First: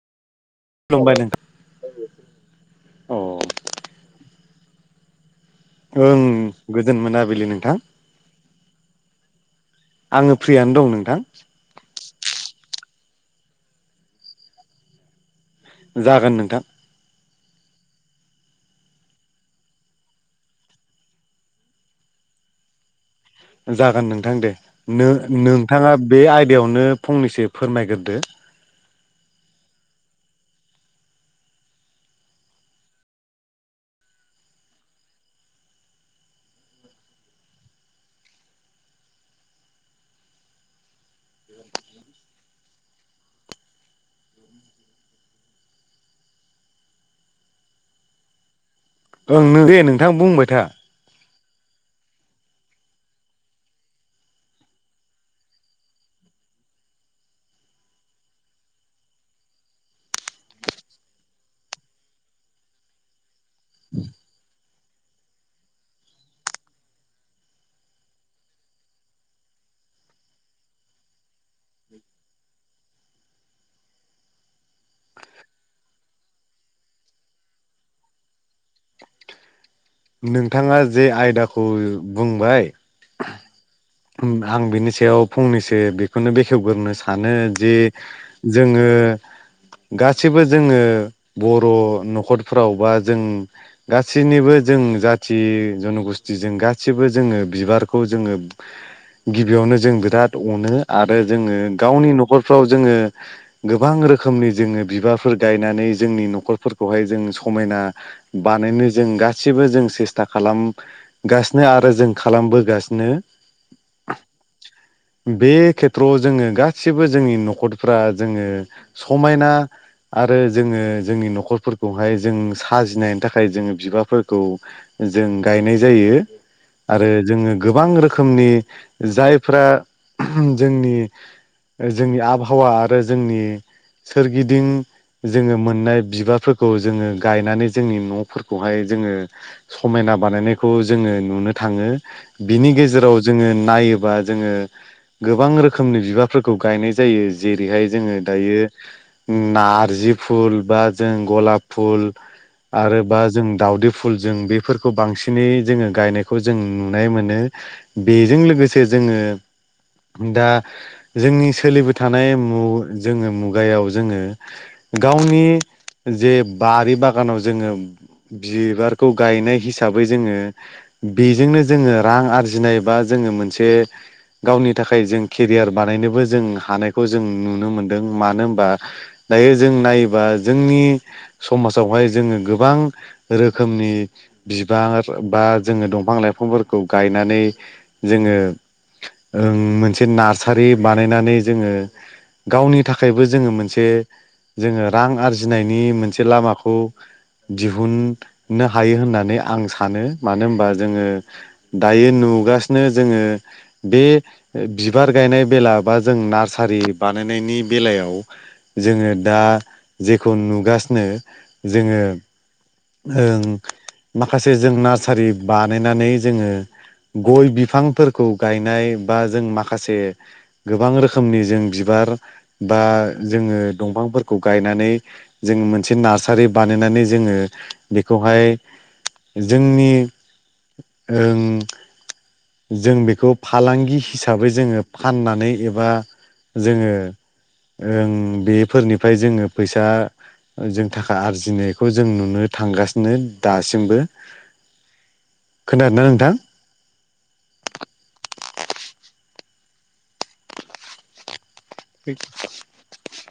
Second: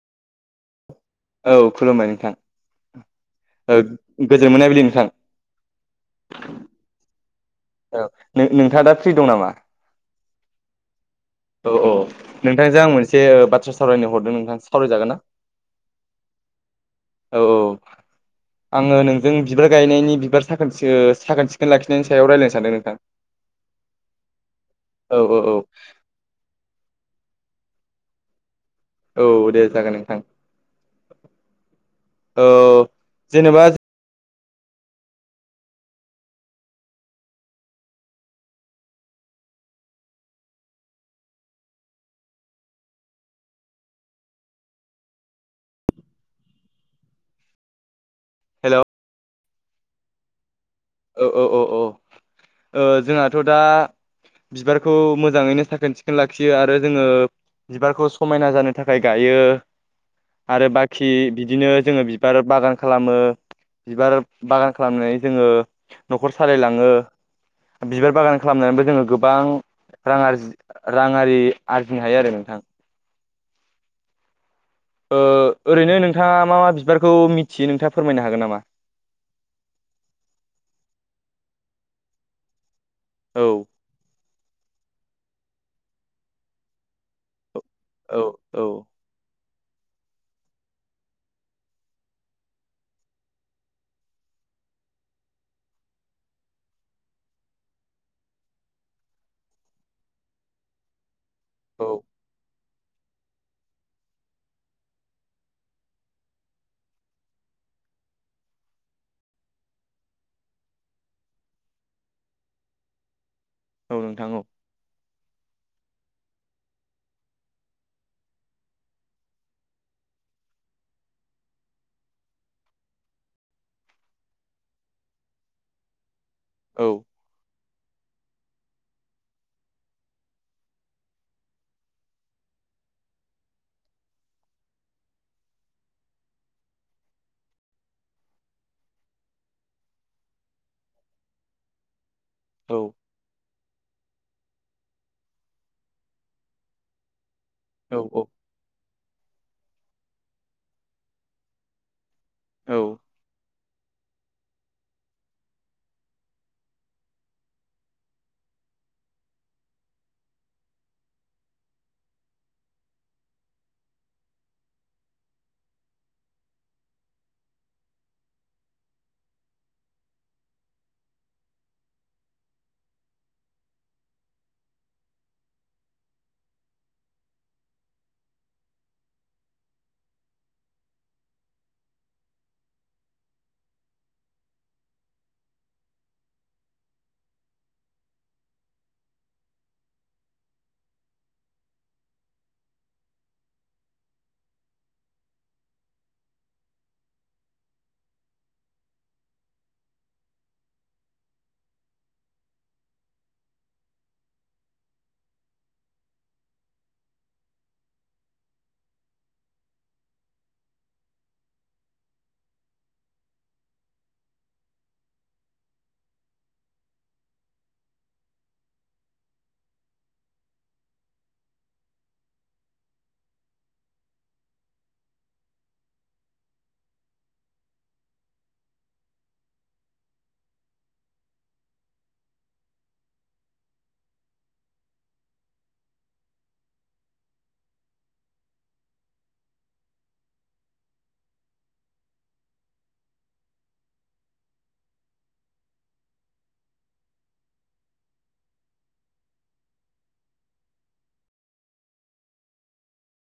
[unintelligible] औ खुलुमबाय नोंथां ओं औ गोजोन मोनाबिलि नोंथां ओं गोजोन मोनाबिलि नोंथां। औ नोंथाङा दा फ्रि दं नामा आङो फ्रियानो दं नोंथां औ औ नोंथांजों आं मोनसे बाथ्रा सावरायनो हरदों नोंथां सावरायजागोन ना जागोन नोंथां। औ औ आङो नोंजों बिबार गायनायनि बिबार साखोन ओ साखोन सिखोन लाखिनायनि सायाव रायलायनो सानदों नोंथां [inaudible] जागोन नोंथां दे । औ औ औ नो-नोंथाङा बे आयदायावनो फंनैसो फोरमायग्रोदो औ दे जागोन नोंथां ।औ जेनेबा हेलौ ओं नों दे नोंथां बुंबाय था औ औ औ ओ जोंहाथ' दा बिबारखौ मोजाङैनो साखोन सिखोन लाखियो आरो जोङो बिबारखौ समायना जानो थाखाय गायो आरो बाखि बिदिनो जोङो बिबार बागान खालामो बिबार बागान खालामनानै जोङो न'खर सालायलाङो बिबार बागान खालामनानैबो जोङो गोबां रां आरजि राङारि आरजिनो हायो आरो नोंथां ओ ओरैनो नोंथाङा मा मा बिबारखौ मिथियो नोंथाङा फोरमायनो हागोन नामा? नोंथाङा जे आयदाखौ बुंबाय औ- आं बिनि सायाव फंनैसो बेखौनो बेखेवग्रोनो सानो जे औ औ जोङो गासैबो जोङो बर' न'खरफ्राव बा जों गासैनिबो जों जाथि जन'गस्थिजों गासिबो जोङो बिबारखौ जोङो गिबियावनो जों बिराद अनो आरो जोङो औ गावनि न'खरफ्राव जोङो गोबां रोखोमनि जोङो बिबारफोर गायनानै जोंनि न'खरफोरखौहाय जों समायना बानायनो जों गासिबो जों सेस्था खालाम गासिनो आरो जों खालामबोगासिनो। औ नोंथां औ बे खेथ्रआव जोङो गासिबो जोंनि न'खरफ्रा जोङो समायना आरो जोङो जोंनि न'खरफोरखौहाय जों साजिनायनि थाखाय जोङो बिबारफोरखौ जों गायनाय जायो औ आरो जोङो गोबां रोखोम रोखोमनि जायफ्रा जोंनि जोंनि आबहावा आरो जोंनि सोरगिदिं जोङो मोननाय बिबारफोरखौ जोङो गायनानै जोंनि न'फोरखौहाय जोङो समायना बानायनायखौ जोङो नुनो थाङो बिनि गेजे औ जोङो नायोबा जोङो गोबां रोखोमनि बिबारफोरखौ गायनाय जायो जेरैहाय जोङो औ दायो नारजि फुल बा जों गलाब फुल औ आरोबा जों दावदै फुल जों बेफोरखौ बांसिनै जोङो गायनायखौ जों नुनाय मोनो। बेजों लोगोसे जोङो दा जोंनि सोलिबो थानाय जोङो मुगायाव जोङो गावनि जे बारि बागानाव जोङो बिबारखौ गायनाय हिसाबै जोङो बेजोंनो जोङो रां आरजिनाय बा जोङो मोनसे गावनि थाखाय जों केरियार बानायनोबो जों हानायखौ जों नुनो मोनदों मानो होनबा दायो जों नायोबा जोंनि समाजावहाय जोङो गोबां रोखोमनि बिबार बा जोङो दंफां लाइफांफोरखौ गायनानै जोङो ओ मोनसे नार्सारि बानायनानै जोङो गावनि थाखायबो जोङो मोनसे जोङो रां आरजिनायनि मोनसे लामाखौ दिहुननो हायो होननानै आं सानो मानो होनबा जोङो दायो नुगासिनो जोङो बे बिबार गायनाय बेला बा जों नार्सारि बानायनायनि बेलायाव जोङो दा जेखौ नुगासिनो जोङो ओं माखासे जों नार्सारि बानायनानै जोङो गय बिफांफोरखौ गायनाय बा जों माखासे गोबां रोखोमनि जों बिबार बा जोङो दंफांफोरखौ गायनानै जोङो मोनसे नार्सारि बानायनानै जोङो बेखौहाय जोंनि ओं जों बेखौ फालांगि हिसाबै जोङो फाननानै एबा जोङो ओं बेफोरनिफ्राय जोङो फैसा जों थाखा आरजिनायखौ जों नुनो थांगासिनो दासिमबो। खोनदोंना नोंथां? [inaudible]